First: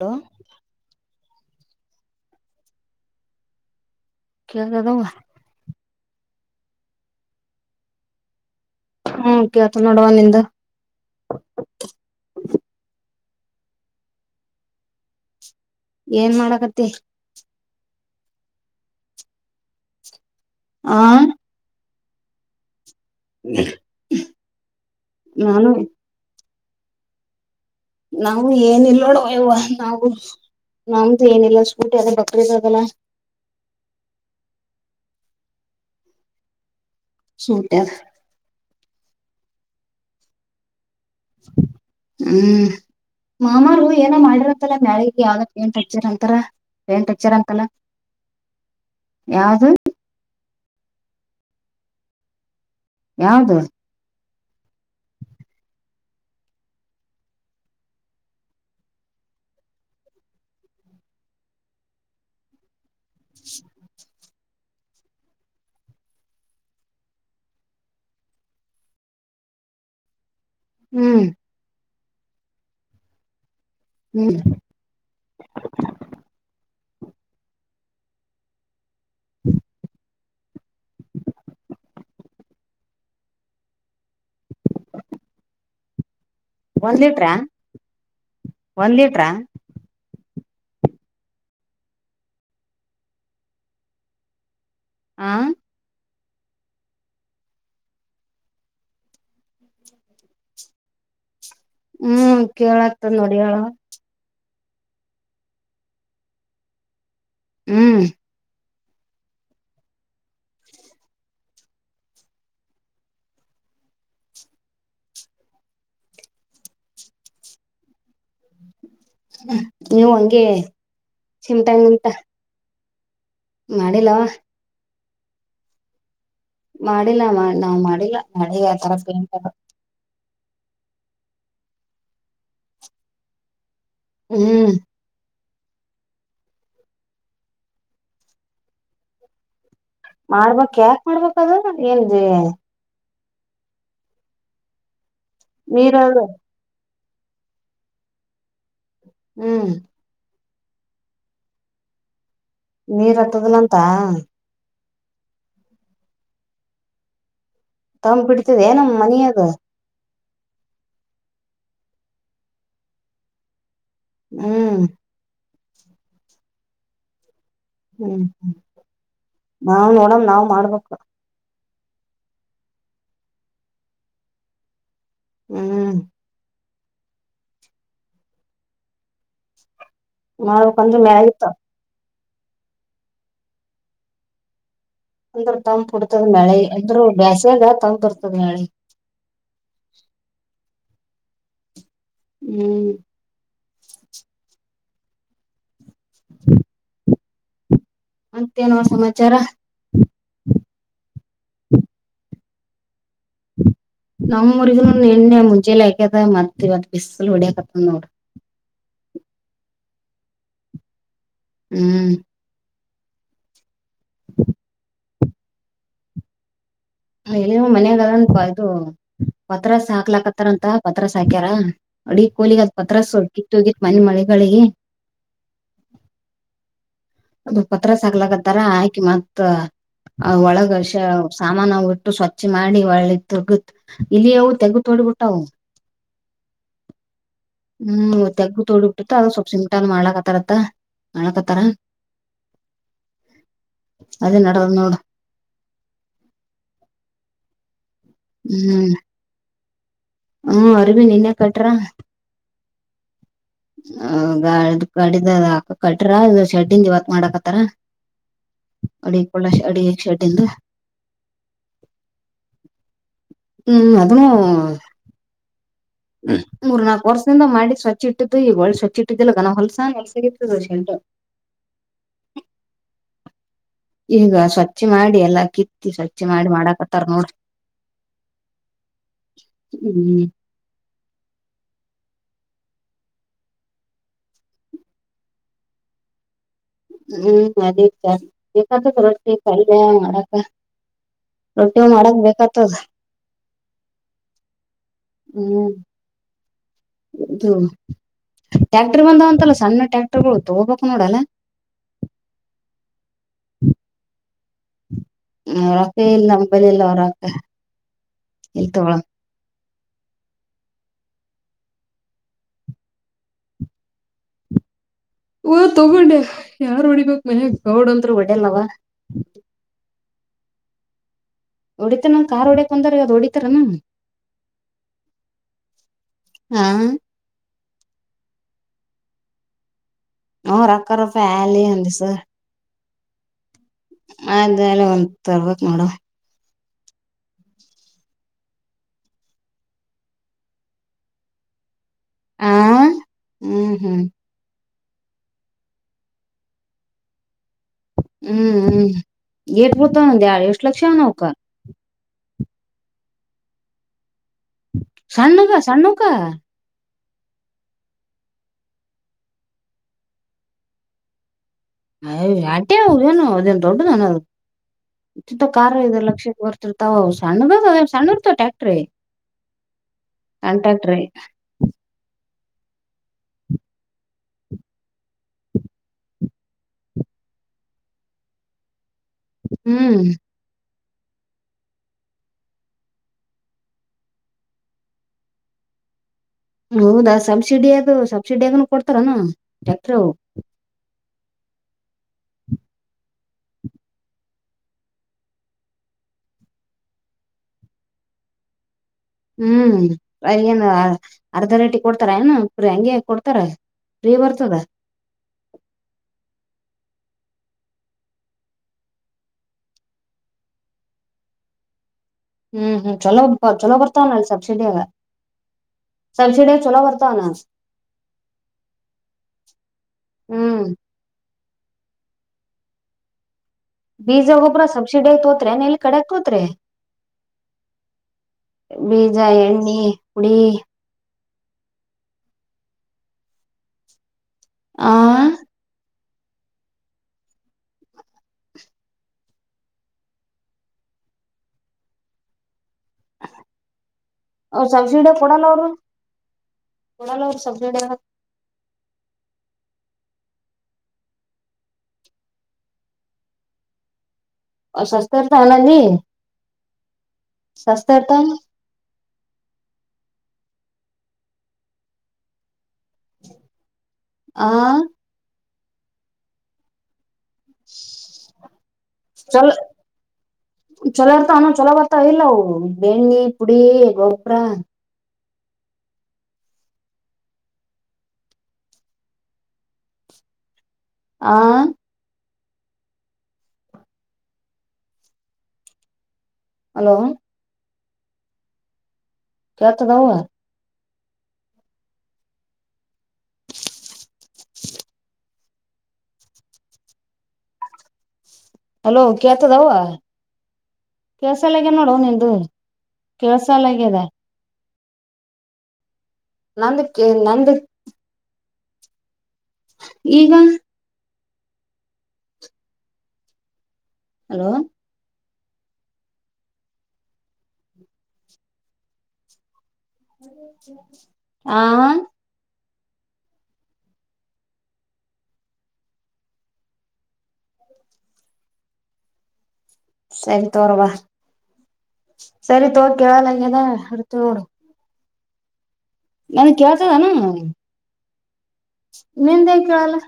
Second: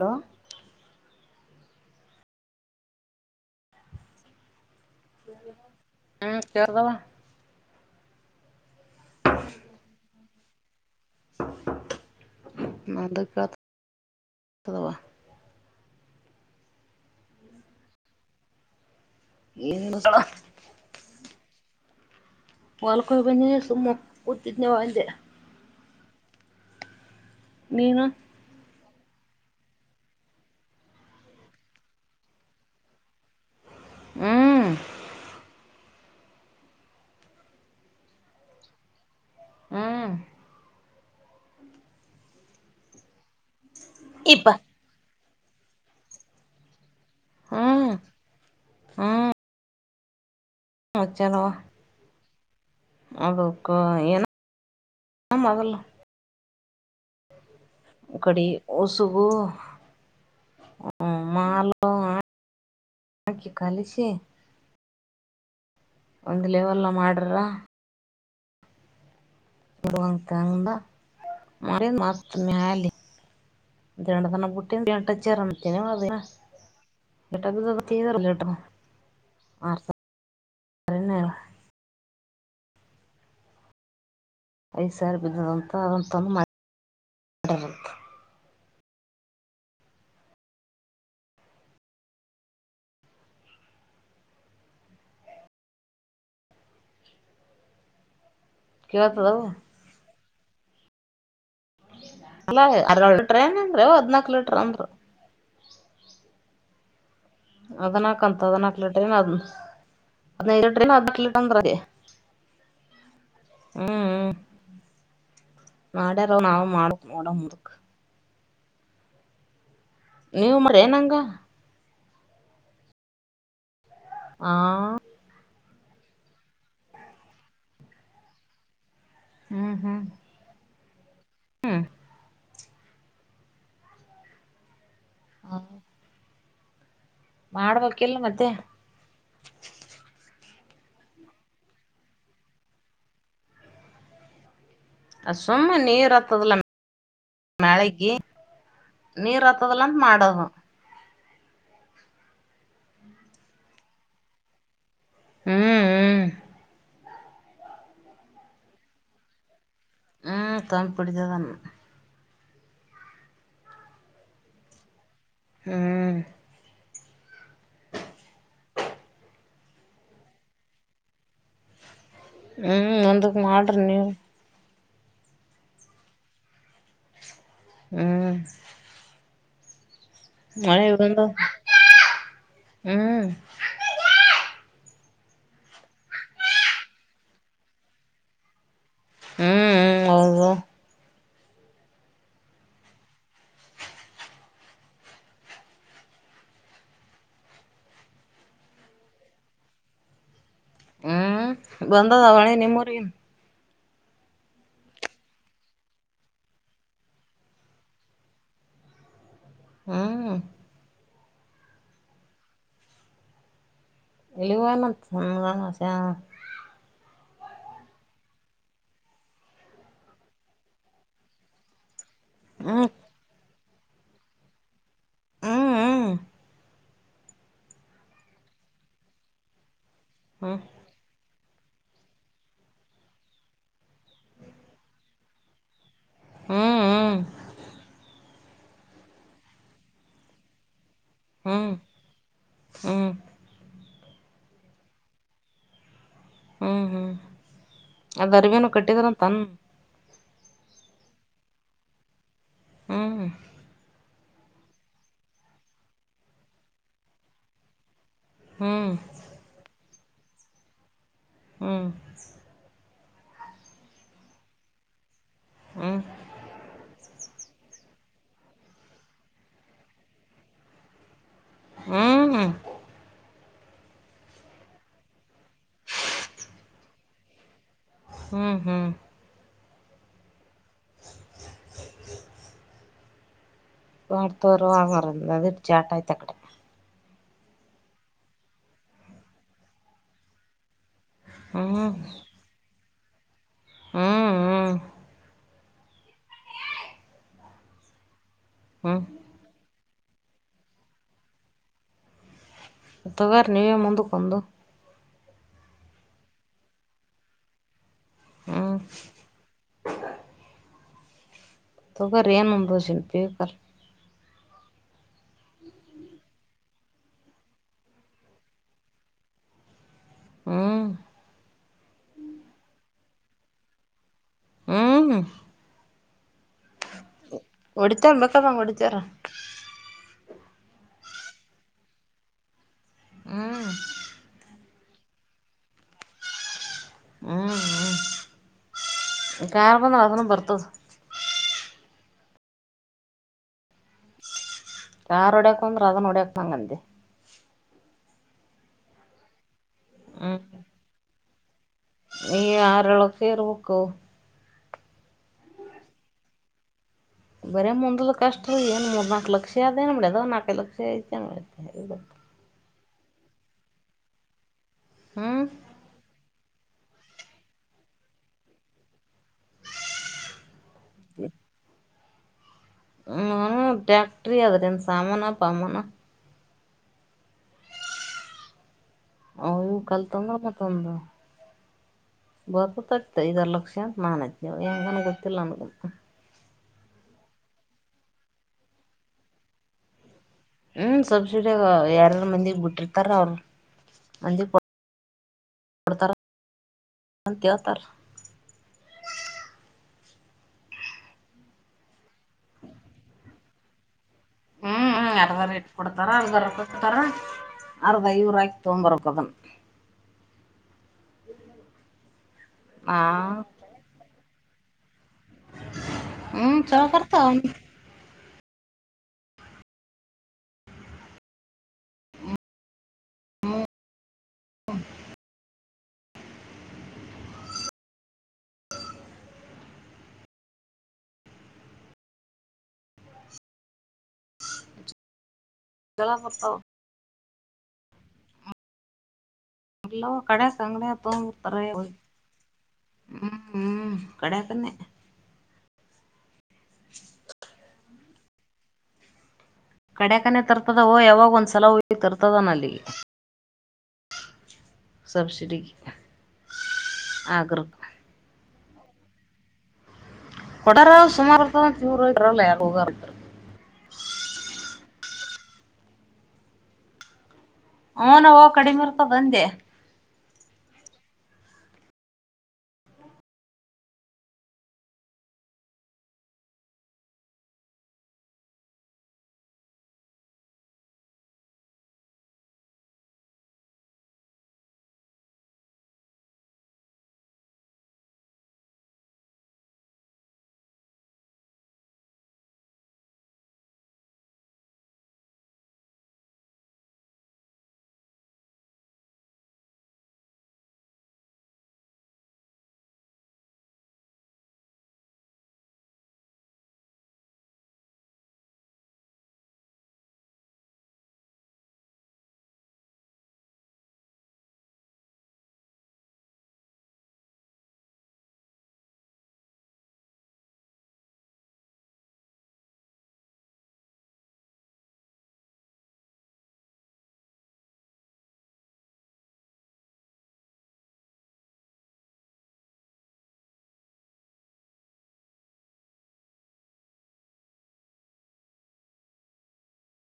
Hello ಕದ ಹ್ಮ್ ಸೇರ್ದಾವ ಹ್ಮಕತ ನೋಡುವ ನಿಂದ ಅದಕ್ಕವಾ ಏನ್ ಮಾಡಕತ್ತ ಏನನು ಆ ಹೊಲ್ಕಯಿ ಬನ್ನಿ ಸುಮ್ಮ ಕೂತಿದ್ನ ಒ ಅಂದೆ ನಾನು ನೀನು ನಾವು ಏನಿಲ್ಲ ನೋಡುವವ ನಾವು ನಮ್ದು ಏನಿಲ್ಲ ಸ್ಕೂಟಿ ಅದೇ ಬಕ್ರಿದದಲ್ಲ ಹ್ಮ ಸೂಟರ್ ಹ್ಮ ಹ್ಮ್ ಮಾಮಾರ ಏನೋ ಇಪ್ಪ ಮಾಡಿರತ್ತಲ್ಲ ಮಳಿಗೆ ಯಾವ್ದ ಪೇಂಟ್ ಹೆಚ್ಚರ್ ಅಂತಾರ ಪೇಂಟ್ ಹೆಚ್ಚರ್ ಅಂತಲ್ಲ ಹ್ಮ್ ಯಾವ್ದ ಹ ಚಲೋ. ಯಾವ್ದು ಅದುಕ್ಕಏ ಮೊದಲು. ಒಡಿ ಉಸುಗು ಹ ಮಾಲ. ಹಾಗಕ ಕಾಲಸ. ಒಂದ್ ಲೆವಲ್ ಮಾಡ್ರ. ಹೋ ಹಂಗ ಹ್ಮ್ ಮನೇಲಿ ಮೇಲಿ. ದಂಟ ಹ್ಮ್ ತನ ಬೂಟೆ ದಟ ಚರ್ಮತಿನೆ ಮಾಡದ. ಟಪ್ಪತ್ತರಟ ಆ. ಐದು ಸಾರಿ ಬಿದ್ದಂತ ಅದಂತಾನ ಮಾಡ. ಒಂದ್ ಲಿಟ್ರಾ ಒಂದ್ ಲಿಟ್ರಾ. ಹ. [unintelligible] ಹ್ಮ್ ಅಲ್ಲ ಅರ್ ಕೇಳಾಗ್ತದ ಲೀಟ್ರ ನೋಡಿ ಹೇಳವ ಏನಂದ್ರ ಹದ್ನಾಕ್ ಲೀಟರ್ ಅಂದ್ರ. ಹಾಧ ಹ್ಮ್ ನಾಲ್ಕು ಅಂಥ ಹಾಧನಾಲ್ಕೂ. [unintelligible] ಹ್ಮ್ ಹ್ಮ್. ನಾಡ್ಯಾರೋ ನಾವ ಮಾಡಕ್ ನೋಡ ಮುದಕ್. ನೀವು ಹಂಗೆ ನೀವ್ ಮಾಡ್ಯೇನ್ ಹಂಗ ಚಮಟಾ ನಿಂತಾ. ಮಾಡಿಲ್ಲವಾ. ಆ ಮಾಡಿಲ್ಲ ನಾವ್ ಮಾಡಿಲ್ಲಳ ಆ ತರ. ಹ್ಮ್ ಹ್ಮ್. ಹ್ಮ್ ಹ್ಮ್. ಮತ್ತ್. ಮಾಡ್ಬೇಕಲ್ ಮತ್ತೆ. ಮಾಡಬೇಕು ಯಾಕ್ ಮಾಡಬೇಕು ಅದು. ಅ ಸುಮ್ಮನೆ ನೀರ ನೀರ್ ಆತದಲ್ಲ ಮಳಕ. ನೀರ್ ಹ್ಮ್ ಹತ್ತದಲ ಅಂತ ಮಾಡೋದು. ನೀರ್ ಹತ್ತದಿಲ್ಲ ಅಂತ. ಹ್ಮ್ ಹ್ಮ್. ತಂದು ಬಿಡ್ತಿದೀಯ ಮನೆಯಾಗ. ಹ್ಮ್ ಕಪಡಿಿತಾನ. ಹ್ಮ್. ಹ್ಮ್. ಹ್ಮ್ ಹ್ಮ್ ನಾವ್ ನೋಡಣ ನಾವ್ ಮಾಡ್ಬೇಕು. ಹ್ಮಞ ಒಂದಕ್ಕೆ ಮಾಡರಿಿ ನೀವು. ಹ್ಮ್. ಹ್ಮ್. ಮಳೆ ಮಾಡ್ಬೇಕಂದ್ರ ಇಂದು ಮ್ಯಾಗಿತ್ತ ಹ್ಮ್. ಅಂದ್ರ ತಂ ಕುಡ್ತದ ಮಳೆ ಅಂದ್ರರು ಬ್ಯಾಸ್ಯದ ತಂಗ ಬರ್ತದ ಮಳೆ. ಹ್ಮ್ ಹೌದು. ಹ್ಮ್. ಹ್ಮ [unintelligible] ಅಂತೇನೋ ಸಮಾಚಾರ. ಹ್ಮ್ ಬಂದದಾವಣಿ ನಿಮ್ಮೂರಿನ್. ನಮೂರಿಗ ಎಣ್ಣೆ ಮುಂಜೆಲಿ ಆಾಕದ ಮತ್ತ ಇವತ್ತು ಬಿಸ್ಲ್ ಹೊಡಿಯಕತ್ತ ನೋಡ್ರಿ. ಹಾ. ಹ್ಮ್. ಎಳವಾನ ಸಣಸೆ. ಹ ಎಲ್ಲಿ ಮನ್ಯಾಗಲ್ಲ ಉಂಟುಯದು. ಪತ್ರ ಸಾಾಕ್ಲಾಕ್ತ್ತಾರಂತ ಪತ್ರಸ್ ಸಾಾಕ್ಯಾರ. ಅಡಿ ಕೋಲಿಗ ಅ ಪತ್ರ ಸವಲ್ ಕಿತ್ತು ಹೋಗಿತ್ ಮನೆ ಮಳೆಗಳಿಗೆ ಹಾ ಹಾ ಅದು ಪತ್ರ ಸಾಕ್ಲಕತ್ತಾರ ಆಕಿ ಮತ್ತ ಆ ಹ್ಮ್ ಹ್ಮ್ ಒಳಗಷ ಸಾಮಾನ ಬಿಟ್ಟು ಸ್ವಚ್ಛ ಮಾಡಿ ಒಳ್ಳಿ ತೆಗತ್ ಇಲ್ಲಿ ಅವು ತೆಗತ್ ಹೊಡ್ಬಿಟ್ಟಾವ ಹ್ಮ್ ಹ್ಮ್ ಹ್ಮ್ ತೆಗ್ಗು ತೊಳಿಬ ಬಿಟ್ಟಿತ್ತ ಅದದು ಸ್ವಲ್ಪ್ ಸಿಮಟಾ ಮಾಡ್ಲಕತಾರತ್ತ ಹ್ಮ್ ಹ್ಮ್ ಅದ ನ ನೋಡ ಹ್ಮ್ ಹ್ಮ್ ಅದ ಅರಿಮೇನು ಹ್ಮ್ ಕಟ್ಟಿದ್ರಂತನ್ ಹ್ಮ್ ಅರವಿಂದ್ ಇನ್ನ ಕಟ್ರ ಹ್ಮ್ ಆ ಗಾ ಗಡಿದ ಕಟ್ರ ಇ ಶೆಡ್ಡನ್ ಇವತ್ ಮಾಡಾಕತ್ತಾರ ಹ್ಮ್ ಅ ಪಳಾಶ ಅ ಹೆ ಶೆಡಿಂದಾ ಹ್ಮ್ ಹ್ಮ್ ಅದೂ ಹ್ಮ್ ಮೂರು ನಾಲ್ಕು ವರ್ಷ ಮಾಡಿ ಸ್ವಚ್ಛ ಇಟ್ಟಿದ್ದು ಈಗ ಒಳ್ಳೆ ಸ್ವಚ್ಛ ಇಟ್ಟಿದಿಲ್ಲ ಗನ ಹೊಲ್ಸಲ್ಸಗತದೆಟು ಹ್ಮ್ ಹ್ಮ ಈಗ ಸ್ವಚ್ಛ ಮಾಡಿ ಎಲ್ಲಾ ಕಿತ್ತಿ ಸ್ವಚ್ಛ ಮಾಡಿ ಮಾಡಾಕ್ತ್ತಾರ ನೋಡ್ರಿ ಹ್ಮ್ ಹ್ಮ್ ಹ್ಮ್ ಮಾಡಡ್ತೋರು ಆಗರಂದ ಅದು ಜಾಟ ಆಯ್ತ ಅ ಕಡೆ ಹ್ಮ್ ಅದ ಚ ದಾ ಮಾಡಕ ರೊಟ್ಟಿ ಹ್ಮ್ ಮಾಡಕ್ ಬೇಕತದ ಹ್ಮ್ ಹ್ಮ್ ಹ್ಮ್ ಹೌದು ಹ್ಮ್ ಟ್ಯಾಕ್ಟರ್ ಬಂದಾವಂತಲ್ಲ ಸಣ್ಣ ಟ್ಯಾಕ್ಟರ್ಗಳು ತಗೋಬೇಕು ನೋಡಲ್ಲ ತಗೋರಿ ನೀವೇ ಮುಂದಕ್ಕೊಂದು ಅವರಕ್ಕ ಇಲ್ಲ ಅಂಬಲಿಲ್ಲ ರ ಇ ಹ್ಮ್ ತೋಳ ತಗ ರ ಏನುಂಬಸನ್ ಪಿಗ ಹಓ ತಗೊಂಡೆ ಯಾರ್ ಹೊಡಿಬೇಕಕ್ ಮನ್ ಗೌಡ್ಂದೂ ಹೊಡಲ್ಲವ ಹ್ಮ್ ಹೊಡಿತ ಕಾರ್ ಹೊಡಕ್ ಬಂದಾರ ಅದ್ ಹೊಡಿತಾರನಾ ಹ್ಮ ಹ್ಮ ಕುಡಿತಂಬಕ್ಕಮ್ಮ ಕುಡತರ ಹ ರಕ್ಕರಫೆಲ ಅ ಸರ್ ಹ್ಮ ಅ ಅಲ್ಲ ಒಂದ್ ತರ್ಬೇಕಕ್ ನೋಡುವ ಹ್ಮ್ ಹ್ಮ ಕಾರಾರ್ ಬಂದಾಸನ ಬರ್ತದ ಹ ಹ್ಮ್ ಹ್ಮ್ ಯಾರುಡೇಕಂದ್ರ ರನೋಡಕ್ತಂಗ ಅಂತೆ ಹ್ಮ್ ಹ್ಮ್ ಏಟ್ ಪಡ್ತಾವ ನ ಎಡು ಎಷ್ಟು ಲಕ್ಷ ನಾವಕ ನೀ ಆರಳ ಕೇರ್ ವಕ್ಕು ಸಣ್ಣ ನಕ ಸಣ್ಣ ನೌಕ ಬರೇ ಮುಂದಲು ಕಷ್ಟ ರೀ ಏನ್ ಮೂರ್ ನಾಕಕ್ ಲಕ್ಷ ಅದೇನ್ ಮಾಡಡ ಅ್ ನಾಕೈ ಲಕ್ಷ ಐತೆನ್ ಮಾಡ್ಯದ ಅಯಾಟಿ ಏನು ಅದೇನ್ ದೊಡ್ಡ ಹ್ಮ್ ನಾನಂತ ಖ ಇ ಲಕ್ಷಕ್ಕ ವರ್ಷ ಸಣ್ಣ ಸಣ್ಣತ ಟ್ಯಾಕ್ಟ್ರ ಅಂಟಟ್ರಿ ಹ್ಮ್ ಟ್ಯಾಟ್ರಿ ಆದ್ರೆನ್ ಸಾಮಾನ ಪಮಾನ. ಅವ್ನು ಹ್ಮ್ ಕಲ್ ತೊಂದ್ರನೊ ತಂದ. ಬರ್ತತಂತೆ ಐದಾರ್ ಲಕ್ಷಂತ ನಾನ್ ಅತಿವ್ ಹೆಂಗನ್ ಗೊತ್ತಿಲ್ಲ ನನ್ಗ. ಹೌದಾ ಸಬ್ಸಿಡಿ ಅದು ಸಬ್ಸಿಡಿಯಗನ ಕೊಡ್ತಾರಾನ ಟ್ಯಾಕ್ಟ್ರ. ಹ್ಮ ಸಬ್ಸಿಡಿಯಗ್ ಯಾರಾರ್ ಮಂದಿಗ್ ಬಿಟ್ಟಿರ್ತಾರ್ ಅವ್ರ ಮಂದಿ ತಾರ ತ್ಯತಾರ. ಹ್ಮ್ ಏನು ಅರ್ಧ ರೇಟಿಗ್ ಕೊಡ್ತಾರೆನು ಪ್ರ ಹಂಗೆ ಕೊಡ್ತಾರ. ಫ್ರೀ ಬರ್ತದ ಹ್ಮ್ ಹ್ಮ್ ಅರ್ಧ ರೆಟಿಗ್ ಕೊಡ್ತಾರ ಅರ್ದದರ್ ಪರ ಅರ್ದ ಇವೂರ್ ಆಯ್ಕ್ ತೊಂಬರ್ಕ್ಕದನ್. [unintelligible] ಹ್ಮ್ ಹ್ಮ್ ಚಲೋಪ ಚಲೋ ಬರ್ತಾವಲ್ಲ ಸಬ್ಸಿಡಿಯಾಗ. ಹ್ಮ್ ಸಬ್ಸಿಡಿಯಗ್ ಚಲೋ ಬರ್ತವ್ ಅನಾ. ಬರ್ತಾವ ಹ್ಮ್ ಬೀಜಾಗೂಬ್ರ ಸಬ್ಸಿಡಿಯಾಗ್ ತಗೋತ್ರಿಯೆನ್ ಅಲ್ ಕಡೆಗ್ ತೊತ್ರಿ. ಬೀಜ ಎಣ್ಣಿ ಕುಡಿ. ಆ ಜಲಪತವ್. ಎಲ್ಲೊ ಕಡೆ ಸಂಗ್ಡೆ ತೋಂಬ್ ತ್ತರೆವ್. ಅವ್ರ್ ಸಬ್ಸಿಡಿ ಕೊಡಲ್ಲ ಅವ್ರು. ಕೊಡಲ್ಲ ಅವ್ರ್ ಸಬ್ಸಿಡಿಯಾಕ್ ಕಡೆಕನೆ ತರ್ತದವು ಯಾವಾಗ್ ಒಂದ್ಸಲ ಹೊಯ್ ತರ್ತದನಲ್ಲಿ. ಅ ಸಸ್ತರ್ತನಲ್ಲಿ ಆಗ್ರಕ್ ಸಸ್ತೆರ್ತ. ಕೊಡಾರಾವ್ ಸುಮಾರಿತದ ಇವ್ರ್ ಬರಲ್ಲ ಯಾರ್ ಹೋಗಾರ. ಆ ಹುನವ್ವ ಕಡಿಮೆ ಇರ್ತದ್ ಅಂದೆ. ಚಲ ಚಲೋ ಆರ್ತವೆನ್ ಚೊಲೋ ಬರ್ತ ಇಲ್ಲವು ಬೆಣ್ಣಿ ಪುಡಿ ಗೊಬ್ಬರ. ಆ ಹಲೋ ಕೇಳ್ತಾದವ. ಹಲೋ ಕೆತದವ. ಕೆಳ್ಸಲಗೆ ನೋಡುವ್ ನಿಂದು ಕೆಳ್ಸಲಗ್ಯದ. ನಂದ್ ಕೆ ನಂದು. ಈಗ ಹಲೋ ಆ ಸರಿ ತೊಗೊರ್ಬ. ಸರಿ ತೋ ಕೇಳಲ್ಲಂಗ್ಯದ ಹಿಡ್ತ ನೋಡ್. ನನಿಗ್ ಕೇಳ್ತಾದೆನಾ. ನಿಂದೆಂಗ್ ಕೇಳಲ್ಲ.